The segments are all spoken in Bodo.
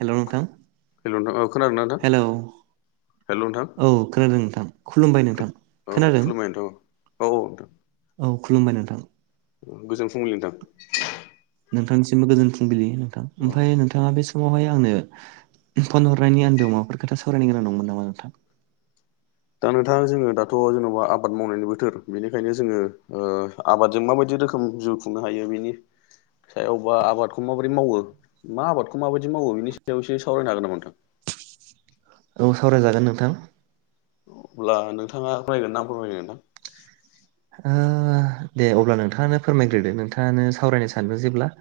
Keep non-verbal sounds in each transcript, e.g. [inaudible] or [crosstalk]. हेलौ नोंथां हेल' नोंथां औ खोनादोंना नोंथां। हेलौ हेल' नोंथां औ खोनादों नोंथां खुलुमबाय नोंथां औ खोनादों खुलुमबाय नोंथां औ औ औ नोंथां। औ खुलुमबाय नोंथां। गोजोन फुंबिलि नोंथां। नोंथांनिसिमबो गोजोन फुंबिलि नोंथां औ ओमफ्राय नों नोंथाङा बे समावहाय आंनो फन हरनायनि आनदोयाव माबाफोर खोथा सावरायनो गोनां दंमोन नामा नोंथां? दा नोंथां जोङो दाथ' जेन'बा आबाद मावनायनि बोथोर बेनिखायनो जोङो ओ आबादजों माबायदि रोखोम जिउ खुंनो हायो बेनि सायावबा आबादखौ माबोरै मावो मा आबादखौ माबायदि मावो बिनि सायाव एसे सावरायनो हागोन नामा नोंथां? औ सावरायजागोन नोंथां। अब्ला नोंथाङा फरायगोन ना फोरमायगोन नोंथां। दे अब्ला नोंथाङानो फोरमायग्रोदो नोंथाङानो सावरायनो सानदों जेब्ला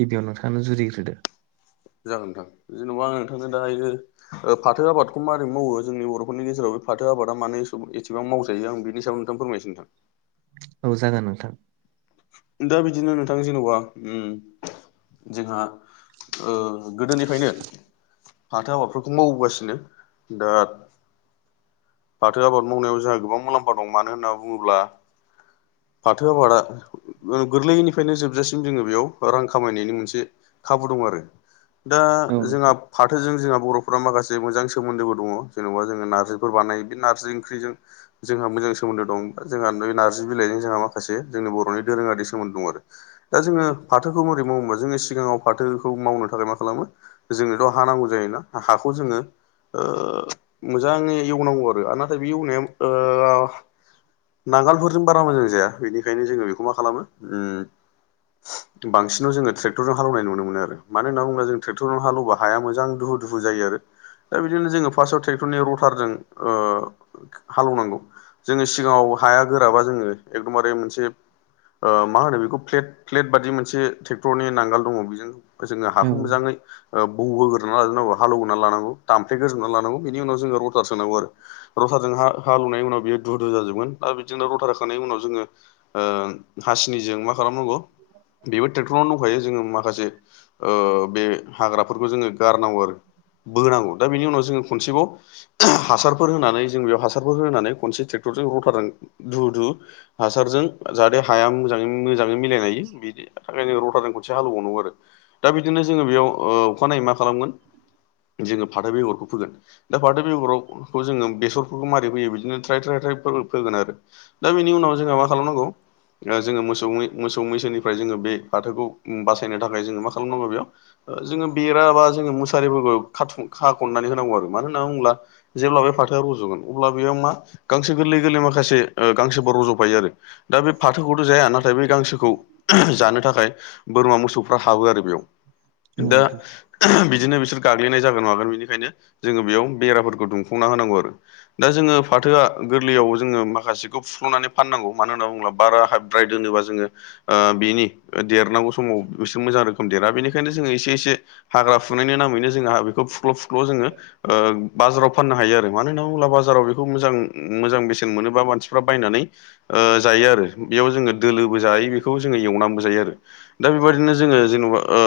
गिबियाव नोंथाङानो जुरिजेनग्रोदो। जागोन नोंथां जेन'बा आं नोंथांनो दायो। फाथो आबादखौ माबारोरै मावो जोंनि बर'फोरनि गेजेराव बे फाथो आबादा मानो एसेबां मावजायो आं बेनि सायाव। द फोरमायनोसै नोंथां। औ जागोन नोंथां। दा बिदिनो नोंथां जेनेबा ओम जोंहा ओ गोदोनिफ्रायनो फाथो आबादफोरखौ मावबोगासिनो दा फाथो आबाद मावनायाव जोंहा गोबां मुलामफा दं मानो होनना बुङोब्ला फाथो आबादा गोरलैनिफ्रायनो जोबजासिम जोङो बेयाव रां खामायनायनि मोनसे खाबु दं आरो। दा औ जोंहा नोंथां फाथोजों जोंहा बर'फ्रा माखासे मोजां सोमोनदोबो दङ जेन'बा जोङो नारजिफोरबो बानाय। बे नारजि ओंख्रिजों जोंहा मोजां सोमोन्दो दं जोंहा नारजि बिलाइजों जोंहा माखासे जोंनि बर'नि दोरोङारि सोमोनदो दं आरो। दा जोङो फाथोखौ माबोरै मावोबा जोङो सिगाङाव फाथोखौ मावनो थाखाय मा खालामो। जोंनोथ' हा नांगौ जायोना हाखौ जोङो मोजाङै ओ एवनांगौ आरो। नाथाय बे एवनाया ओ नांगालफोरजों बारा मोजां जाया बेनिखायनो जोङो बेखौ मा खालामो ओम बांसिनाव जोङो ट्रेक्टर हाल एवनाय नुनो मोनो होनना बुङोला जों ट्रेक्टरजों हालेवा हाया मोजां दुहु दुहु जायो आरो। दा बिदिनो जोङो फार्स्टआव ट्रेक्टरनि रटारजों ओ हाल एवनांगौ जोङो सिगाङाव हाया गोराबा जोङो एकदमबारे मोनसे ओ मा होनो बेखौ प्लेट प्लेट बादि मोनसे ट्रेक्टरनि नांगाल दङ बेजों जोङो औ हाखौ मोजाङै ओ बौगोरोनानै लाजोबनांगौ हालौवोन लांनांगौ दाम्फे ग्रोबनानै लानांगौ बि उनाव जोङो रटार सोनांगौ आरो। रथारजों हा हालुनायनि उनाव बियो धुल घुल जाजोबगोन आरो बिदिनो रथा होखांनायनि उनाव जोङो ओ हासिनिजों मा खालामनांगौ? बेबो ट्रेक्टरनाव दंखायो जोङो माखासे बे हाग्राफोरखौ जोङो गारनांगौ आरो बोनांगौ दा बेनि उनाव जोङो खनसेबाव हासार फोर हो होनानै जों बेयाव हासारफोर होनानै खनसे ट्रेक्टरजों रथारजों धु धु हासारजों जाहाथे हाया मोजाङै मोजाङै मिलायलायो बिदि थाखायनोङो रथाजों खनसे हालेवनांगौ आरो दा बिदिनो जोङो बेयाव अखानायै मा खालामगोन? जोङो फाथो बेगरखौ फोगोन दा फाथो बेगराव खौ जोङो बेसरफोरखौ मारोरै होयो बिदिनो थ्राय थ्राय थ्राय फोगोन आरो। दा बेनि उनाव जोंहा मा खालामनांगौ? जोङो मोस मोसौ मैसोनिफ्राय जोङो बे फाथोखौ बासायनो थाखाय जोङो मा खालामनांगौ बेयाव? जोङो बेर बा जोङो मुसारिफोरखौ खा खाखननानै होनांगौ आरो मानो होनना बुङोब्ला जेब्ला बे फाथोआ रज'गोन अब्ला बेयाव मा गांसो गोरलै गोरलै माखासे ओ गांसोबो रज'फायो आरो। दा बे फाथोखौथ' जाया नाथाय बे गांसोखौ जानो थाखाय बोरमा मोसौफ्रा हाबो आरो बेयाव। औ दा नोंथां बिदिनो बिसोर गाग्लिनाय जागोन नागोन बेनिखायनो जोङो बेयाव बेराफोरखौ दुंम सुंना होनांगौ आरो। दा जोङो फाथोआ गोरलैयाव जोङो माखासेखौ फुफ्ल'नानै फाननांगौ मानो होनना बुङोब्ला बारा हाय फ्राय दोनोबा जोङो ओ बेनि देरनांगौ समाव बिसोर मोजां रोखोम देरा बेनिखायनो जोङो एसे एसे हाग्रा फुनायनि नामैनो जोंहा बेखौ फुख्ल' फुख्ल जोङो ओ बाजाराव फाननो हायो आरो मानो होना अला बाजाराव बेखौ मोजां मोजां बेसेन मोनोबा मानसिफ्रा बायनानै ओ जायो आरो बेयाव जोङो दोलोबो जायो बेखौ जोङो एवनानैबो जायो आरो। दा बेबायदिनो जोङो जेनेबा ओ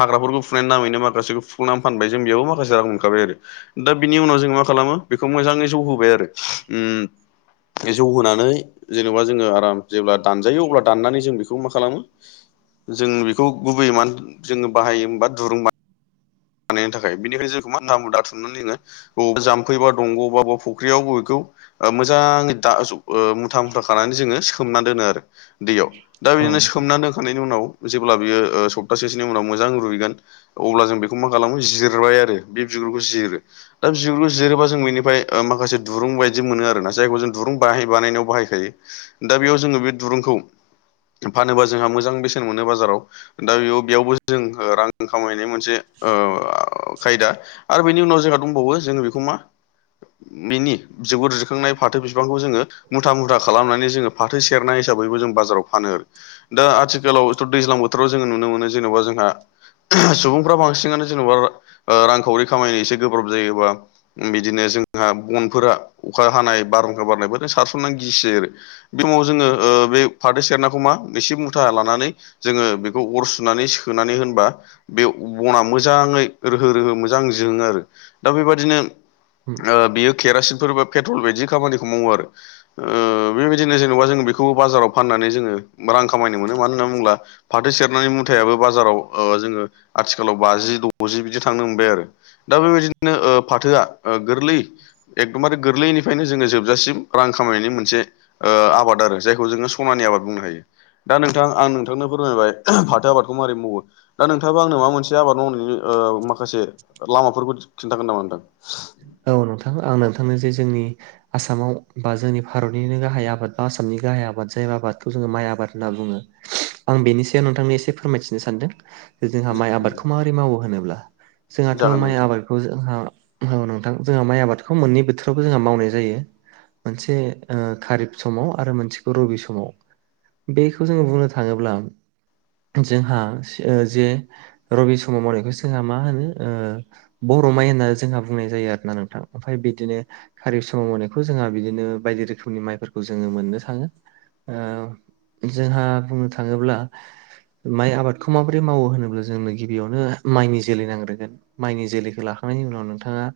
हाग्राफोरखौ फुनायनि नामैनो माखासेखौ फुखुंनानै फानबाय जों बेयावबो माखासे रां मोनखाबाय आरो दा बिनि उनाव जों मा खालामो बेखौ मोजाङै जौ होबाय आरो बे जौ होनानै जेनेबा जोङो आराम जेब्ला दानजायो अब्ला दाननानै जों बेखौ मा खालामो? जों बेखौ गुबैयै मानो जोङो बाहायोबा दुरुंबा बानायनि थाखाय बेनिखफ्राय जोंखौ मा ना दाथुमनानै जोङो बबेा जाम्फै बांग' बा बबा फख्रियाव बबेखौ मोजाङ दा मुथा मुथा खानानै जोङो सोमना दोनो आरो। दैयाव दा औ बिदिनो नोंथां सोमनानै दोनखांनायनि उनाव जेब्ला बियो सप्तासेसोनि उनाव मोजां रुइगोन अब्ला जों बेखौ मा खालामो जिरबाय आरो बे बिगुरखौ जिरो। दा बिगुर जिरोबा जों बेनिफ्राय माखासे दुरुं बायदि मोनो आरोना जायखौ जों दुरुं बाहाय बानायनायाव बाहायखायो। दा बेयाव जोङो बे दुरुंखौ फानोबा जोंहा मोजां बेसेन मोनो बाजाराव। दा बेयाव बेयावबो जों रां खामायनाय मोनसे ओ खायदा आरो बेनि उनाव जोंहा दंबावो जोङो बेखौ मा बिनि जाबुर दिखांनाय फाथो बिफांखौ जोङो मुथा मुथा खालामनानै जोङो फाथो सेरनाय हिसाबैबो जों बाजाराव फानो। दा आथिखालावथ' दैज्लां बोथोराव जोङो नुनो मोनो जेन'बा जोंहा सुबुंफ्रा बांसिन हारसिङानो जेन'बा रांखावरि खामायनो एसे गोब्राब जायोबा बिदिनो जोंहा बनफोरा अखा हानाय बारहुंखा बारनायफोरजों सारसननानै गिसियो आरो। बे समाव जोङो बे फाथै सेरनाखौ मा एसे मुथा लानानै जोङो बेखौ अर सुनानै सोनानै होनबा बे बना मोजाङै रोहो रोहो मोजां जोङो आरो दा बेबादिनो बियो केरासिनफोर बा पेट्रल बायदि खामानिखौ मावो आरो ओ बेबादिनो जेनेबा जों बेखौ बाजाराव फाननानै जोङो रां खामायनो मोनो मानो होनना बुङोब्ला फाथो सेरनानै मुथायाबो बाजाराव जोङो आथिखालाव बाजि द'जि बिदि थांनो मोनबाय आरो दा बेबायदिनो फाथोआ गोरलै एकदमबारे गोरलैनिफ्रायनो जोङो जोबजासिम रां खामायनायनि मोनसे ओ आबाद आरो जायखौ जोङो सनानि आबाद बुंनो हायो। दा नोंथां आं नोंथांनो फोरमायबाय फाथो आबादखौ मारै मावो दा नोंथाङाबो आंनो मा मोनसे आबाद मावनायनि ओ माखासे लामाफोरखौ खिन्थागोन नामा नोंथां? औ नोंथां आं नोंथांनो जे जोंनि ओ आसामाव बा जोंनि भारतनिनो गाहाय आबाद बा आसामनि गाहाय आबाद जाय आबादखौ जोङो माइ आबाद होनना बुङो। आं बेनि सायाव नोंथांनो एसे फोरमायथिनो सानदों। जोंहा माइ आबादखौ माबोरै मावो होनोब्ला जोंहाथ' जागोन माइ नोंथां आबादखौ जोंहा मावो थां जोंहा माइ आबादखौ मोननै बोथोरावबो जोंहा मावनाय जायो। मोनसे खारिब समाव आरो मोनसेखौ रबि समाव बेखौ जोङो बुंनो थाङोब्ला जोंहा ओ जे रबि समाव मावनायखौ जोंहा मा होनो ओ बर' माइ होननानै जोंहा बुंनाय जायो आरो नोंथां ओमफाय बिदिनो। खारिब समाव मावनायखौ जोंहा बिदिनो बायदि रोखोमनि माइफोरखौ जोङो मोननो थाङो। जोंहा बुंनो थाङोब्ला ओ माइ आबादखौ माबोरै मावो होनोब्ला जोंनो गिबियावनो माइनि जोलै नांग्रोगोन। माइनि जोलैखो लाखांनायनि उनाव नोंथाङा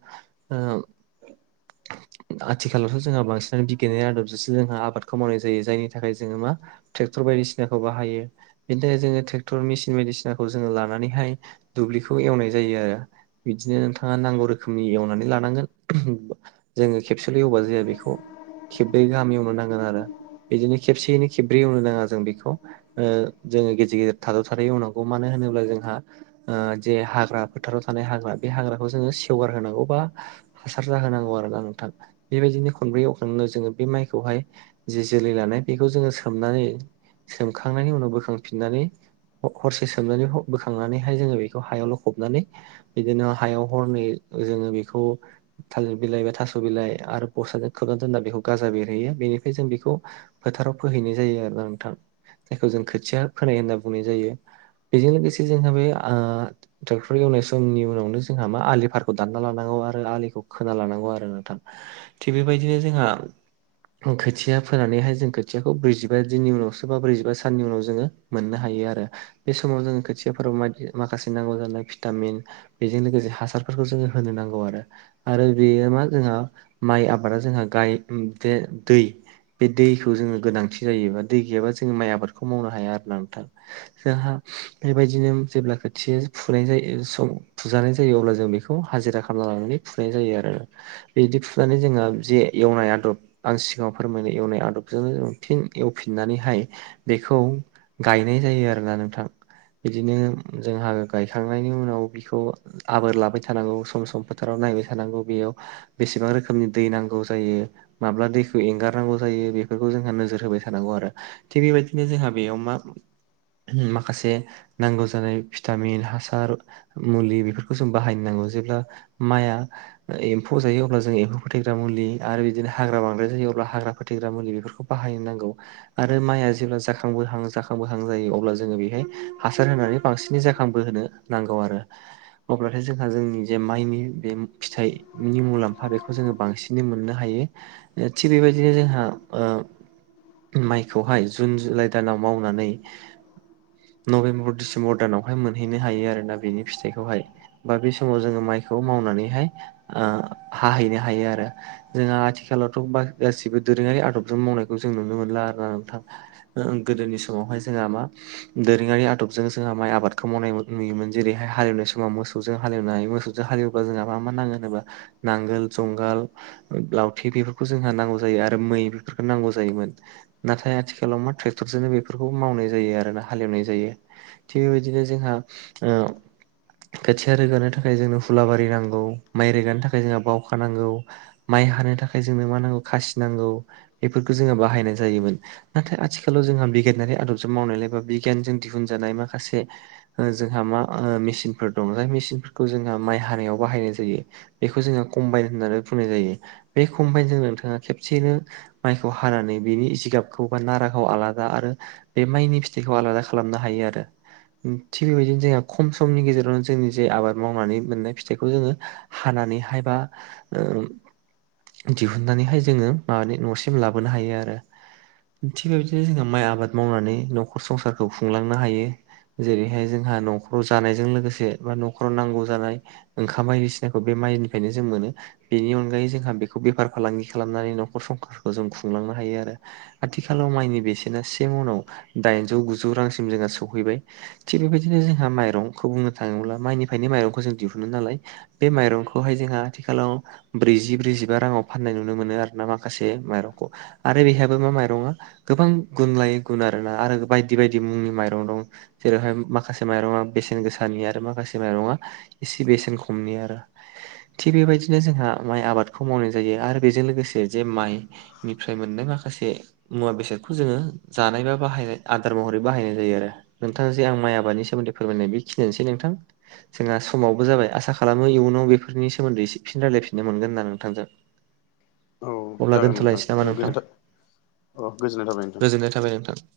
ओ [inaudible] आथिखालावथ' जोंहा बांसिनानो बिगियाननि आदबजोंसो जोंहा आबादखौ मावनाय जायो। जायनि थाखाय जोङो मा? थेक्टर बादिसिनाखौ बाहायो। बेनि थाखाय जोङो ट्रेक्टर मेसिन बायदिसिनाखौ जोङो लानानैहाय दुब्लिखौ एवनाय जायो आरो बिदिनो नोंथाङा नांगौ रोखोमनि एवनानै लानांगोन जोङो खेबसेल' एवबा जाया बेखौ खेब्रै गाहाम एवनो नांगोन आरो बिदिनो खेबसेयैनो खेब्रै एवनो नाङा जों बेखौ। ओ जोङो गेजेर गेजेर थाद' थाद' एवनांगौ। मानो होनोब्ला जोंहा ओ ओ जे हाग्रा फोथाराव थानाय हाग्रा बे हाग्राखौ ओ जोङो सेवगार होनांगौ बा हासार जाहोनांगौ आरोना नोंथां बेबायदिनो खनब्रै एवखांनो जोङो बे माइखौहाय जि जोलै लानाय बेखौ जोङो सोमनानै सोमखांनायनि उनाव बोखांफिननानैओ ह'-हरसे सोमनानै बोखांनानैहाय जोङो बेखौ हायाव लखबनानै बिदिनो हायाव हरनै जोङो बेखौ थालिर बिलाइ एबा थास' बिलाइ आरो बसताजों खोबना दोनना बेखौ गाजा बेरहैयो बेनिफ्राय जों बेखौ फोथाराव फोहैनाय जायो आरोना नोंथां जायखौ जों खोथिया फोनाय होनना बुंनाय जायो। बेजों लोगोसे जोंहा बे ओ ट्रेक्टर एवनाय समनि उनावनो जोंहा मा आलि फारखौ दानना लानां आरो आलिखौ खोना लानांगौ आरो नोंथां थिग बेबायदिनो जोंहा खोथिया फोनानैहाय जों खोथियाखौ ब्रैजिबा दिननि उनावसो बा ब्रैजिबा साननि उनाव जोङो मोननो हायो आरो बे समाव जोङो खोथियाफोराव माखासे नांगौ जानाय भिटामिन। बेजों लोगोसे हासारफोरखौ जोङो होनो नांगौ आरो आरो बेयो मा जोंहा माइ आबादा जोंहा गाय ओ दे दै। बे दैखौ जोङो गोनांथि जायोबा दै गैयाबा जोंङो माइ आबादखौ मावनो हाया आरोना नोंथां। जोंहा बेबायदिनो जेब्ला ओ खोथि फुनाय जायो सम फुजानाय जायो अब्ला जों बे खौ हाजिरा खामला लानानै फुनाय जायो आरो बिदि फुनानै जोंहा जे एवनाय आदब आं सिगाङाव फोरमायनो एवनाय आदबजोंनो थिन एवफिननानैहायो बेखौ गायनाय जायो आरोना नोंथां। इदिनो जोंहा गायखांनायनि उनाव बिखौ आबोर लाबाय थानांगौ सम सम फोथाराव नायबाय थानांगौ बेयाव बेसेबां रोखोमनि दै नांगौ जायो? माब्ला दैखौ एंगारनांगौ जायो? बेफोरखौ जोंहा नोजोर होबाय थानांगौ आरो थिग बेबायदिनो जोंहा बेयाव मा? माखासे नांगौ जानाय भिटामिन हासार मुलि बेफोरखो जों बाहायनो नांगौ जेब्ला माइआ एम्फौ जायो। अब्ला जों एम्फौ फोथैग्रा मुलि आरो बिदिनो हाग्रा बांद्राय जायो। अब्ला हाग्रा फोथैग्रा मुलि बेफोरखौ बाहायनांगौ। आरो माया जेब्ला जाखांबोहां जाखांबोहां जायो अब्ला जोङो बेहाय हासार होनानै बांसिनै जाखांबो होनो। नांगौ आरो अब्लाथाय जों जोंनि जे माइनि बे फिथाइनि मुलाम्फा बेखौ जोङो बांसिनै मोननो हायो। थिग बेबायदिनो जोंहा ओ माइखौहाय जुन जुलाइ दानाव मावनानै नभेम्बर डिसेम्बर दानावहाय मोनहैनो हायो आरोना बिनि फिथाइखौहाय। बा बे समाव जोङो माइखौ मावनानैहाय हाहैनो हायो आरो। जोंहा आथिखालावथ' गासिबो दोरोङारि आदबजों मावनायखौ जों नुनो मोनला आरोना नोंथां। गोदोनि समावहाय जोंहा मा दोरोङारि आदबजों जोंहा माइ आबादखौ मावनाय नुयोमोन जेरैहाय हाल एवनाय समाव मोसौ मोसौजों हाल एवनो हायो मोसौजों हाल एवब्लाा जोंहा मा मा नाङो होनोबा नांगोल जुंगाल लावथि बेफोरखौ जोंहा नांगौ जायो आरो मै बेफोरखौ नांगौ जायोमोन। नाथाय आथिखालाव मा ट्रेक्टरजोंनो बेफोरखौ मावनाय जायो आरोना हाल एवनाय जायो। थिग बेबायदिनो जोंहा ओ खोथिया रोगानो थाखाय जोंनो हुलाबारि नांगौ माइ रोगानो थाखाय जोंहा बावखा नांगौ। माइ हानो थाखाय जोंनो मा नांगौ खासि नांगौ बेफोरखौ जोङो बाहायनाय जायोमोन। नाथाय आथिखालाव जोंहा बिगियानारि आदबजों मावनायलाय बा बिगियानजों दिहुनजानाय माखासे ओ जोंहा मा मेसिनफोर दङो जाय मेसिनफोरखौ जोंहा माइ हानायाव बाहायनाय जायो। बेखौ जोङो कम्बाइन होननानै बुंनाय जायो बे कम्बाइनजों नोंथाङा खेबसेयैनो माइखौ हानानै बेनि जिगाबखौ बा नाराखौ आलादा आरो। बे माइनि फिथाइखौ आलादा खालामनो हायो आरो थिग बेबायदिनो जोंहा खम समनि गेजेराव जोंनि जे आबाद मावनानै मोननाय फिथाइखौ जोङो हानानैहाय बा दिहुननानैहाय जोङो माबानि न'सिम लाबोनो हायो आरो। थिग बेबायदिनो जोंहा माइ आबाद मावनानै न'खर संसारखौ खुंलांनो हायो। जेरैहाय जोंहा न'खराव जानायजों लोगोसे बा न'खराव नांगौ जानाय। ओंखाम बायदिसिनाखौ बे माइनिफ्रायनो जों मोनो। बेनि अनगायै जोंहा बेखौ बेफार फालांगि खालामनानै नखर संसारखौ जों खुंलांनो हायो आरो। आथिखालाव माइनि बेसेना से उनाव दाइनजौ गुजौ रांसिम जोंहा सौहैबाय। थिग बेबायदिनो जोंहा माइरंखौ बुंनो थाङोब्ला माइनिफ्रायनो माइरंखौ जों दिहुनो नालाय। बे माइरंखौहाय जोंहा आथिखालाव ब्रैजि ब्रैजिबा राङाव फाननाय नुनो मोनो आरोना माखासे माइरंखौ आरो बेहायाबो मा माइरङा गोबां गुन लायै गुन आरोना आरो बायदि बायदि मुंनि माइरं दं। जेरैहाय माखासे माइरंआ बेसेन गोसा नि आरो माखासे माइरंआ एसे बेसेन खमनि आरो। थिग बेबायदिनो जोंहा माइ आबादखौ मावनाय जायो आरो बेजों लोगोसे जे माइ निफ्राय मोननाय माखासे मुवा बेसादखौ जोङो जानाय बा बाहायनाय आदार महरै बाहायनाय जायो आरो। नोंथां आं जे आं माइ आबादनि सोमोन्दै फोरमायनाय बेखिनियानोसै नोंथां। जोंहा समाबो जाबाय आसा खालामो इयुनाव बेफोरनि सोमोन्दै एसे फिन रायलायफिननो मोनगोन होन्ना नोंथांजों औ अब्ला जागोन नोंथां दोनथ'लायनोसै नामा औ गोजोननाय थाबाय नोंथां। गोजोननाय थाबाय नोंथां